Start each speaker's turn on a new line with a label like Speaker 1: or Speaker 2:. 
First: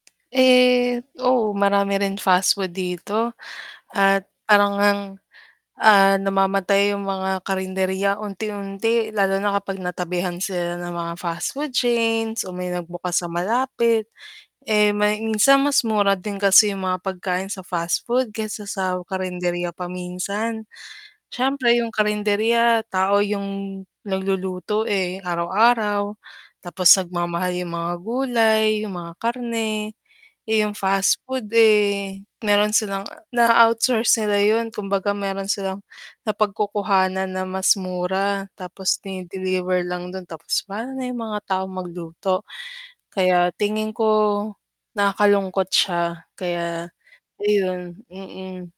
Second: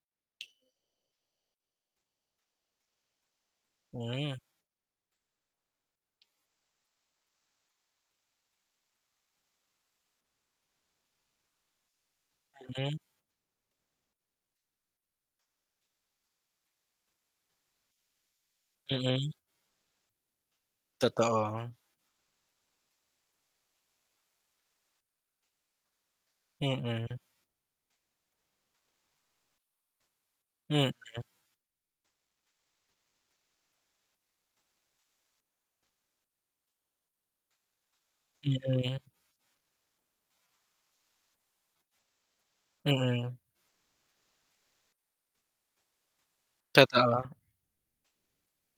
Speaker 1: Eh, oo marami rin fast food dito. At
Speaker 2: Hmm.
Speaker 1: parang ngang, ah, namamatay yung mga karenderya unti-unti, lalo na kapag natabihan sila ng mga fast food chains o may
Speaker 2: Hmm.
Speaker 1: nagbukas sa malapit. Eh, may minsan mas mura din kasi yung mga pagkain sa fast food kaysa sa
Speaker 2: Mm.
Speaker 1: karenderya pa minsan.
Speaker 2: Totoo.
Speaker 1: Siyempre yung karenderya, tao yung nagluluto eh, araw-araw. Tapos
Speaker 2: Mm.
Speaker 1: nagmamahal yung mga gulay, yung mga karne. Eh, yung fast
Speaker 2: Mm.
Speaker 1: food eh, meron silang naa-outsource nila yun kumbaga meron silang napagkukuhanan na mas mura, tapos
Speaker 2: Hmm.
Speaker 1: dine-deliver lang dun tapos pano na yung mga taong magluto.
Speaker 2: Mm.
Speaker 1: Kaya tingin ko, nakakalungkot siya, kaya
Speaker 2: Totoo.
Speaker 1: ayun, mm.